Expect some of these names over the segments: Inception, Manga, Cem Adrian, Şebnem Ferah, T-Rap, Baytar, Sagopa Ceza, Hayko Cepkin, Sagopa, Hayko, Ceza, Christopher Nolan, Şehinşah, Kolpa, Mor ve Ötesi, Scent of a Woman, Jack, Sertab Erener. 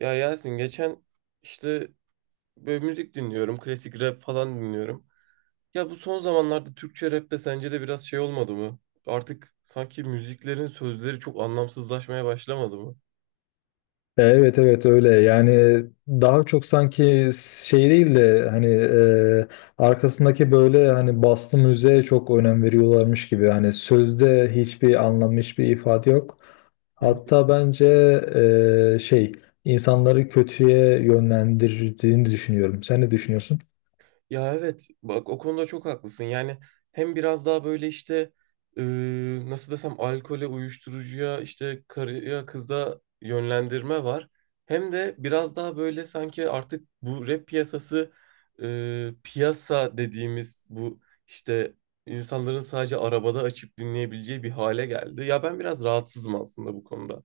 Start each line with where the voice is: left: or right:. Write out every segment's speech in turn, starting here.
right: Ya Yasin geçen işte böyle müzik dinliyorum. Klasik rap falan dinliyorum. Ya bu son zamanlarda Türkçe rapte sence de biraz şey olmadı mı? Artık sanki müziklerin sözleri çok anlamsızlaşmaya başlamadı mı?
left: Evet, evet, öyle yani daha çok sanki şey değil de hani arkasındaki böyle hani bastı müziğe çok önem veriyorlarmış gibi hani sözde hiçbir anlam hiçbir ifade yok.
right: Hı,
left: Hatta bence şey insanları kötüye yönlendirdiğini düşünüyorum. Sen ne düşünüyorsun?
right: ya evet bak o konuda çok haklısın. Yani hem biraz daha böyle işte e, nasıl desem alkole, uyuşturucuya, işte karıya, kıza yönlendirme var. Hem de biraz daha böyle sanki artık bu rap piyasası, piyasa dediğimiz bu işte insanların sadece arabada açıp dinleyebileceği bir hale geldi. Ya ben biraz rahatsızım aslında bu konuda.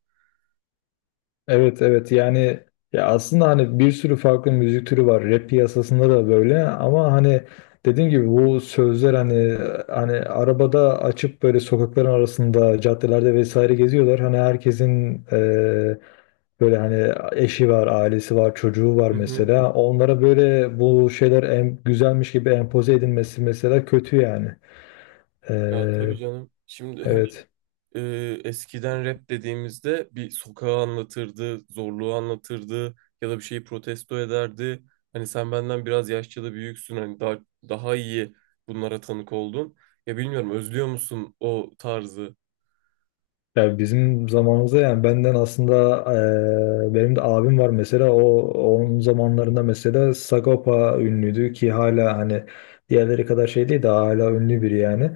left: Evet, evet, yani ya aslında hani bir sürü farklı müzik türü var rap piyasasında da böyle ama hani dediğim gibi bu sözler hani hani arabada açıp böyle sokakların arasında caddelerde vesaire geziyorlar hani herkesin böyle hani eşi var ailesi var çocuğu var
right: Hı hı.
left: mesela onlara böyle bu şeyler güzelmiş gibi empoze edilmesi mesela kötü yani.
right: Ya
left: Eee,
right: tabii canım. Şimdi hani
left: evet.
right: e, eskiden rap dediğimizde bir sokağı anlatırdı, zorluğu anlatırdı ya da bir şeyi protesto ederdi. Hani sen benden biraz yaşça da büyüksün, hani daha iyi bunlara tanık oldun. Ya bilmiyorum, özlüyor musun o tarzı?
left: Ya bizim zamanımızda yani benden aslında benim de abim var mesela onun zamanlarında mesela Sagopa ünlüydü ki hala hani diğerleri kadar şey değil de hala ünlü biri yani.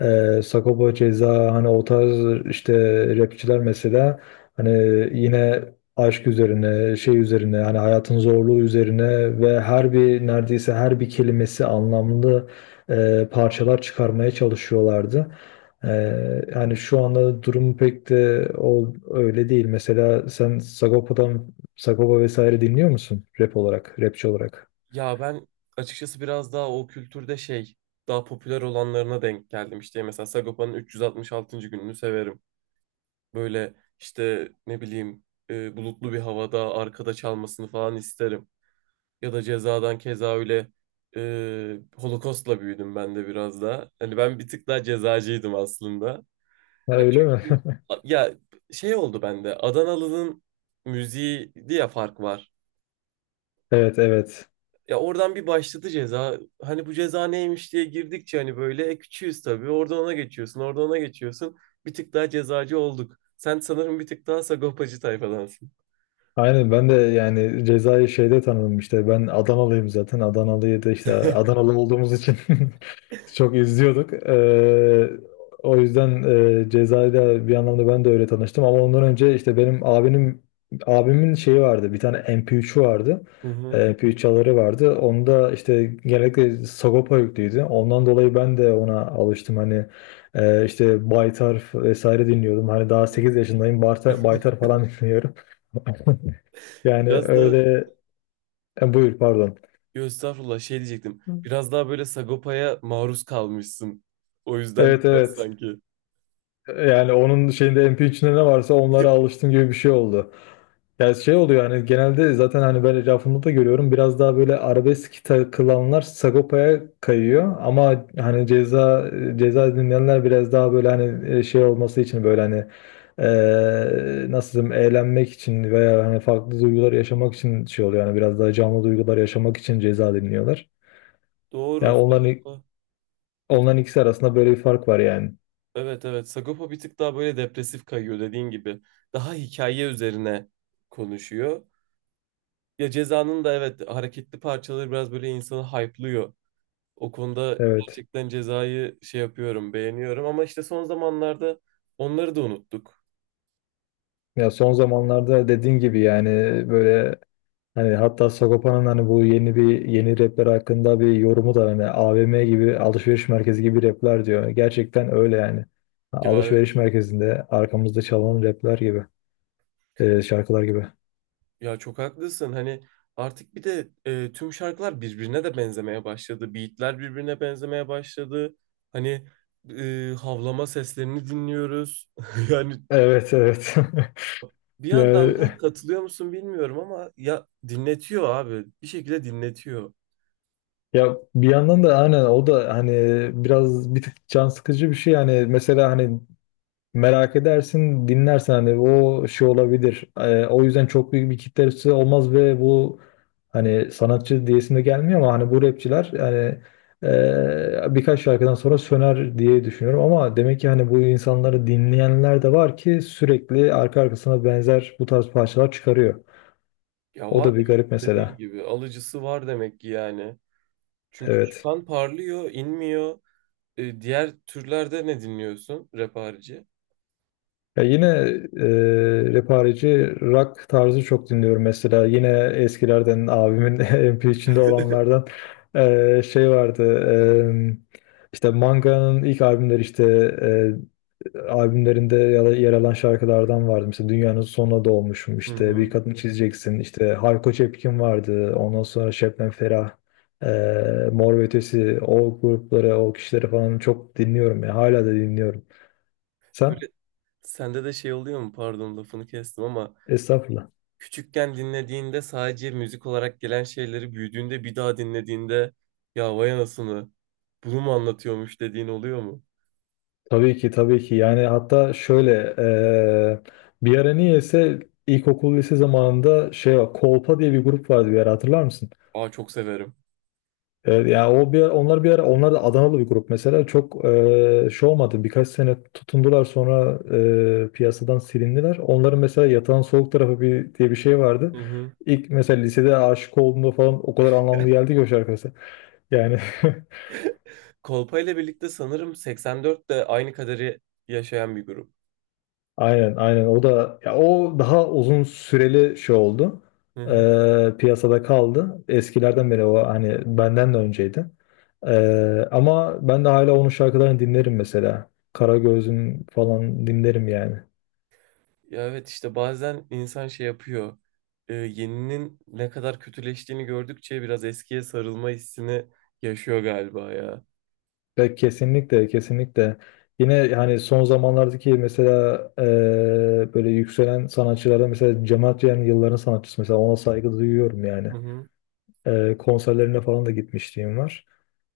left: Sagopa Ceza hani o tarz işte rapçiler mesela hani yine aşk üzerine şey üzerine hani hayatın zorluğu üzerine ve her bir neredeyse her bir kelimesi anlamlı parçalar çıkarmaya çalışıyorlardı. Yani şu anda durum pek de öyle değil. Mesela sen Sagopa'dan Sagopa vesaire dinliyor musun? Rap olarak, rapçi olarak.
right: Ya ben açıkçası biraz daha o kültürde şey, daha popüler olanlarına denk geldim. İşte mesela Sagopa'nın 366. gününü severim. Böyle işte ne bileyim, bulutlu bir havada arkada çalmasını falan isterim. Ya da cezadan keza öyle, Holocaust'la büyüdüm ben de biraz daha. Hani ben bir tık daha cezacıydım aslında.
left: Ha,
right: Ya
left: öyle mi?
right: çünkü ya şey oldu bende, Adanalı'nın müziği diye fark var.
left: Evet, evet.
right: Ya oradan bir başladı ceza. Hani bu ceza neymiş diye girdikçe hani böyle, küçüğüz tabii. Oradan ona geçiyorsun, oradan ona geçiyorsun. Bir tık daha cezacı olduk. Sen sanırım bir tık daha sagopacı tayfadansın.
left: Aynen ben de yani cezayı şeyde tanıdım işte ben Adanalıyım zaten Adanalıyı da işte Adanalı olduğumuz için çok izliyorduk. O yüzden cezayla bir anlamda ben de öyle tanıştım ama ondan önce işte benim abimin şeyi vardı bir tane MP3'ü vardı.
right: Hı hı.
left: MP3 çaları vardı. Onda işte genellikle Sagopa yüklüydü. Ondan dolayı ben de ona alıştım. Hani işte Baytar vesaire dinliyordum. Hani daha 8 yaşındayım. Baytar falan dinliyorum. Yani
right: Biraz da
left: öyle, buyur pardon.
right: yo, estağfurullah, şey diyecektim.
left: Hı.
right: Biraz daha böyle Sagopa'ya maruz kalmışsın. O yüzden de
left: Evet,
right: biraz
left: evet.
right: sanki.
left: Yani onun şeyinde MP3'ünde ne varsa onlara alıştım gibi bir şey oldu. Yani şey oluyor yani genelde zaten hani ben etrafımda da görüyorum biraz daha böyle arabesk takılanlar Sagopa'ya kayıyor ama hani ceza ceza dinleyenler biraz daha böyle hani şey olması için böyle hani nasıl diyeyim eğlenmek için veya hani farklı duygular yaşamak için şey oluyor yani biraz daha canlı duygular yaşamak için ceza dinliyorlar. Yani
right: Doğru.
left: onların
right: Bir-
left: Onların ikisi arasında böyle bir fark var yani.
right: evet evet. Sagopa bir tık daha böyle depresif kayıyor, dediğin gibi. Daha hikaye üzerine konuşuyor. Ya Ceza'nın da evet hareketli parçaları biraz böyle insanı hype'lıyor. O konuda
left: Evet.
right: gerçekten Ceza'yı şey yapıyorum, beğeniyorum, ama işte son zamanlarda onları da unuttuk.
left: Ya son zamanlarda dediğin gibi yani böyle hani hatta Sagopa'nın hani bu yeni bir yeni rapler hakkında bir yorumu da hani AVM gibi alışveriş merkezi gibi rapler diyor. Gerçekten öyle yani.
right: Ya
left: Alışveriş merkezinde arkamızda çalan rapler gibi, şarkılar gibi.
right: Ya çok haklısın. Hani artık bir de tüm şarkılar birbirine de benzemeye başladı. Beatler birbirine benzemeye başladı. Hani havlama seslerini dinliyoruz. Yani
left: Evet, evet.
right: bir yandan
left: Yani
right: da katılıyor musun bilmiyorum ama ya dinletiyor abi. Bir şekilde dinletiyor.
left: ya bir yandan da aynen o da hani biraz bir tık can sıkıcı bir şey yani mesela hani merak edersin dinlersen hani o şey olabilir. O yüzden çok büyük bir kitlesi olmaz ve bu hani sanatçı diyesim de gelmiyor ama hani bu rapçiler yani birkaç şarkıdan sonra söner diye düşünüyorum ama demek ki hani bu insanları dinleyenler de var ki sürekli arka arkasına benzer bu tarz parçalar çıkarıyor.
right: Ya
left: O
right: var
left: da bir
right: demek ki,
left: garip
right: dediğin
left: mesela.
right: gibi, alıcısı var demek ki yani. Çünkü
left: Evet.
right: çıkan parlıyor, inmiyor. E, diğer türlerde ne dinliyorsun rap harici?
left: Ya yine rapareci rock tarzı çok dinliyorum mesela. Yine eskilerden abimin MP içinde olanlardan şey vardı. İşte Manga'nın ilk albümleri işte albümlerinde ya da yer alan şarkılardan vardı. Mesela Dünyanın Sonuna Doğmuşum
right: Hı
left: işte Bir
right: hı.
left: Kadın Çizeceksin işte Hayko Cepkin vardı. Ondan sonra Şebnem Ferah, Mor ve Ötesi, o grupları o kişileri falan çok dinliyorum ya hala da dinliyorum. Sen?
right: Böyle sende de şey oluyor mu? Pardon, lafını kestim ama
left: Estağfurullah.
right: küçükken dinlediğinde sadece müzik olarak gelen şeyleri büyüdüğünde bir daha dinlediğinde ya vay anasını, bunu mu anlatıyormuş dediğin oluyor mu?
left: Tabii ki, tabii ki. Yani hatta şöyle bir ara niyeyse ilkokul lise zamanında şey var. Kolpa diye bir grup vardı bir ara, hatırlar mısın?
right: Aa, çok severim.
left: Evet, yani o bir onlar bir ara onlar da Adanalı bir grup mesela çok şey olmadı birkaç sene tutundular sonra piyasadan silindiler. Onların mesela Yatağın Soğuk Tarafı bir, diye bir şey vardı.
right: Hı hı.
left: İlk mesela lisede aşık olduğumda falan o kadar anlamlı geldi ki o şarkısı. Yani
right: Kolpa ile birlikte sanırım 84'te de aynı kaderi yaşayan bir grup.
left: aynen, aynen, o da ya o daha uzun süreli şey oldu.
right: Hı hı.
left: Piyasada kaldı. Eskilerden beri o hani benden de önceydi. Ama ben de hala onun şarkılarını dinlerim mesela. Karagöz'ün falan dinlerim yani.
right: Ya evet, işte bazen insan şey yapıyor. E, yeninin ne kadar kötüleştiğini gördükçe biraz eskiye sarılma hissini yaşıyor galiba ya.
left: Ya kesinlikle, kesinlikle, yine yani son zamanlardaki mesela böyle yükselen sanatçılarda mesela Cem Adrian yılların sanatçısı mesela ona saygı duyuyorum yani.
right: Hı hı.
left: Konserlerine falan da gitmişliğim var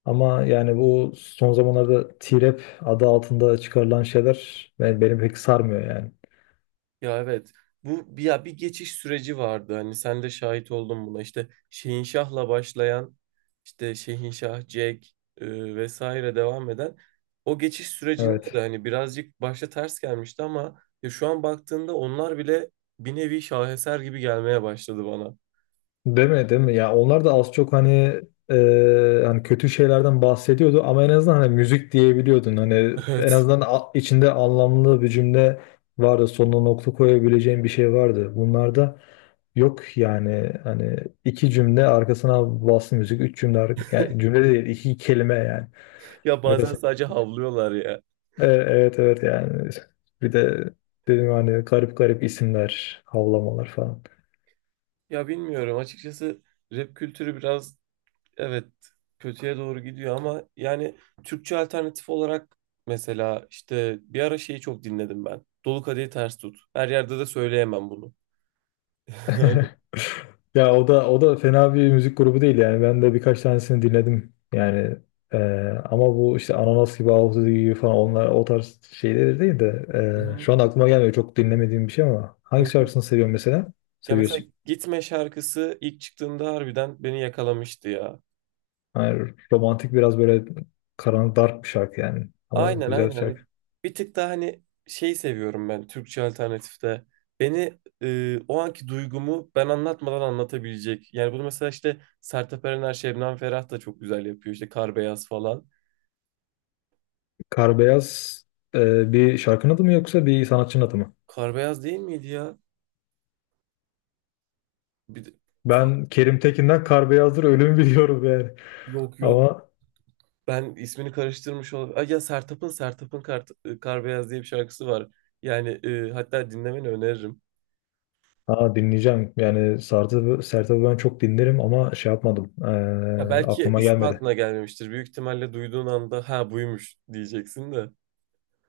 left: ama yani bu son zamanlarda T-Rap adı altında çıkarılan şeyler beni pek sarmıyor yani,
right: Ya evet. Bu bir, ya bir geçiş süreci vardı. Hani sen de şahit oldun buna. İşte Şehinşah'la başlayan, işte Şehinşah, Jack, vesaire devam eden o geçiş sürecinde de
left: evet.
right: hani birazcık başta ters gelmişti ama ya şu an baktığında onlar bile bir nevi şaheser gibi gelmeye başladı bana.
left: Değil mi, değil mi? Ya onlar da az çok hani hani kötü şeylerden bahsediyordu ama en azından hani müzik diyebiliyordun. Hani en
right: Evet.
left: azından içinde anlamlı bir cümle vardı. Sonuna nokta koyabileceğin bir şey vardı. Bunlarda yok yani hani iki cümle arkasına bastı müzik. Üç cümle yani cümle değil iki kelime yani.
right: Ya bazen
left: Arkasına,
right: sadece havlıyorlar ya.
left: Evet, evet, yani bir de dedim hani garip garip isimler, havlamalar falan.
right: Ya bilmiyorum açıkçası, rap kültürü biraz evet, kötüye doğru gidiyor ama yani Türkçe alternatif olarak mesela işte bir ara şeyi çok dinledim ben. Dolu kadehi ters tut. Her yerde de söyleyemem bunu.
left: Ya o da o da fena bir müzik grubu değil yani ben de birkaç tanesini dinledim yani, e, ama bu işte Ananas gibi Ağustos gibi falan onlar o tarz şeyler değil de
right: Hı hı,
left: şu an aklıma gelmiyor çok dinlemediğim bir şey ama
right: hı
left: hangi
right: hı.
left: şarkısını seviyorsun mesela?
right: Ya mesela
left: Seviyorsun.
right: Gitme şarkısı ilk çıktığında harbiden beni yakalamıştı ya.
left: Yani romantik biraz böyle karanlık dark bir şarkı yani ama
right: Aynen
left: güzel bir
right: aynen. Hani
left: şarkı.
right: bir tık daha hani şey seviyorum ben Türkçe alternatifte. Beni, o anki duygumu ben anlatmadan anlatabilecek. Yani bunu mesela işte Sertab Erener, Şebnem Ferah da çok güzel yapıyor. İşte Kar Beyaz falan.
left: Kar Beyaz bir şarkının adı mı yoksa bir sanatçının adı mı?
right: Kar beyaz değil miydi ya? Bir de- Fa-
left: Ben Kerim Tekin'den Kar Beyazdır Ölümü biliyorum yani.
right: Yok yok.
left: Ama
right: Ben ismini karıştırmış oldum. Ay ya Sertab'ın Kar, Kar Beyaz diye bir şarkısı var. Yani hatta dinlemeni öneririm.
left: ha, dinleyeceğim. Yani Sertab'ı ben çok dinlerim ama şey yapmadım.
right: Ya ee, belki
left: Aklıma
right: ismi
left: gelmedi.
right: aklına gelmemiştir. Büyük ihtimalle duyduğun anda ha buymuş diyeceksin de.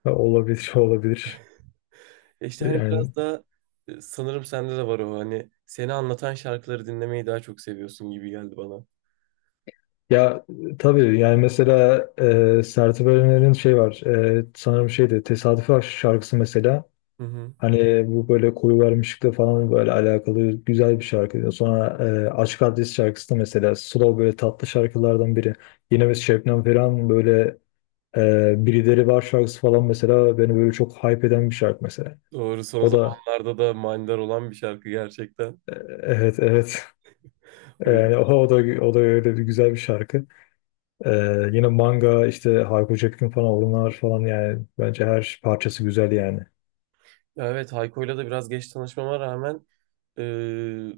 left: Ha, olabilir, olabilir.
right: E işte hani
left: Yani
right: biraz daha, sanırım sende de var o, hani seni anlatan şarkıları dinlemeyi daha çok seviyorsun gibi geldi bana.
left: ya tabii yani mesela Sertab Erener'in şey var. Sanırım şeydi Tesadüfi Aşk şarkısı mesela.
right: Hı hı.
left: Hani bu böyle koyu vermişlikle falan böyle alakalı güzel bir şarkı. Sonra Açık Adres şarkısı da mesela slow böyle tatlı şarkılardan biri. Yine biz Şebnem Ferah'ın böyle Birileri Var şarkısı falan mesela beni böyle çok hype eden bir şarkı mesela.
right: Doğru, son
left: O da
right: zamanlarda da manidar olan bir şarkı gerçekten.
left: evet, evet,
right: O
left: yani o da öyle bir güzel bir şarkı. Ee, Yine Manga işte Hayko Cepkin falan onlar falan yani bence her parçası güzel yani.
right: evet, Hayko'yla da biraz geç tanışmama rağmen, e,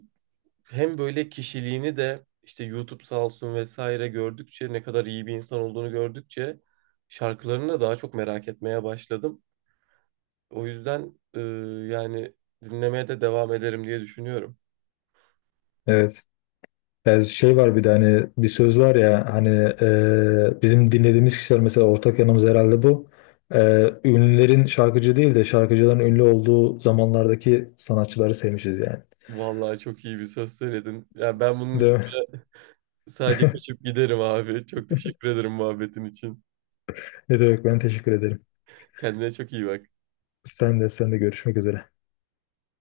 right: hem böyle kişiliğini de işte YouTube sağ olsun vesaire gördükçe ne kadar iyi bir insan olduğunu gördükçe şarkılarını da daha çok merak etmeye başladım. O yüzden yani dinlemeye de devam ederim diye düşünüyorum.
left: Evet. Yani şey var bir de hani bir söz var ya hani bizim dinlediğimiz kişiler mesela ortak yanımız herhalde bu. E, Ünlülerin şarkıcı değil de şarkıcıların ünlü olduğu zamanlardaki sanatçıları sevmişiz yani.
right: Vallahi çok iyi bir söz söyledin. Ya ben bunun
left: Değil mi?
right: üstüne sadece kaçıp giderim abi. Çok teşekkür ederim muhabbetin için.
left: Ne demek, ben teşekkür ederim.
right: Kendine çok iyi bak.
left: Sen de görüşmek üzere.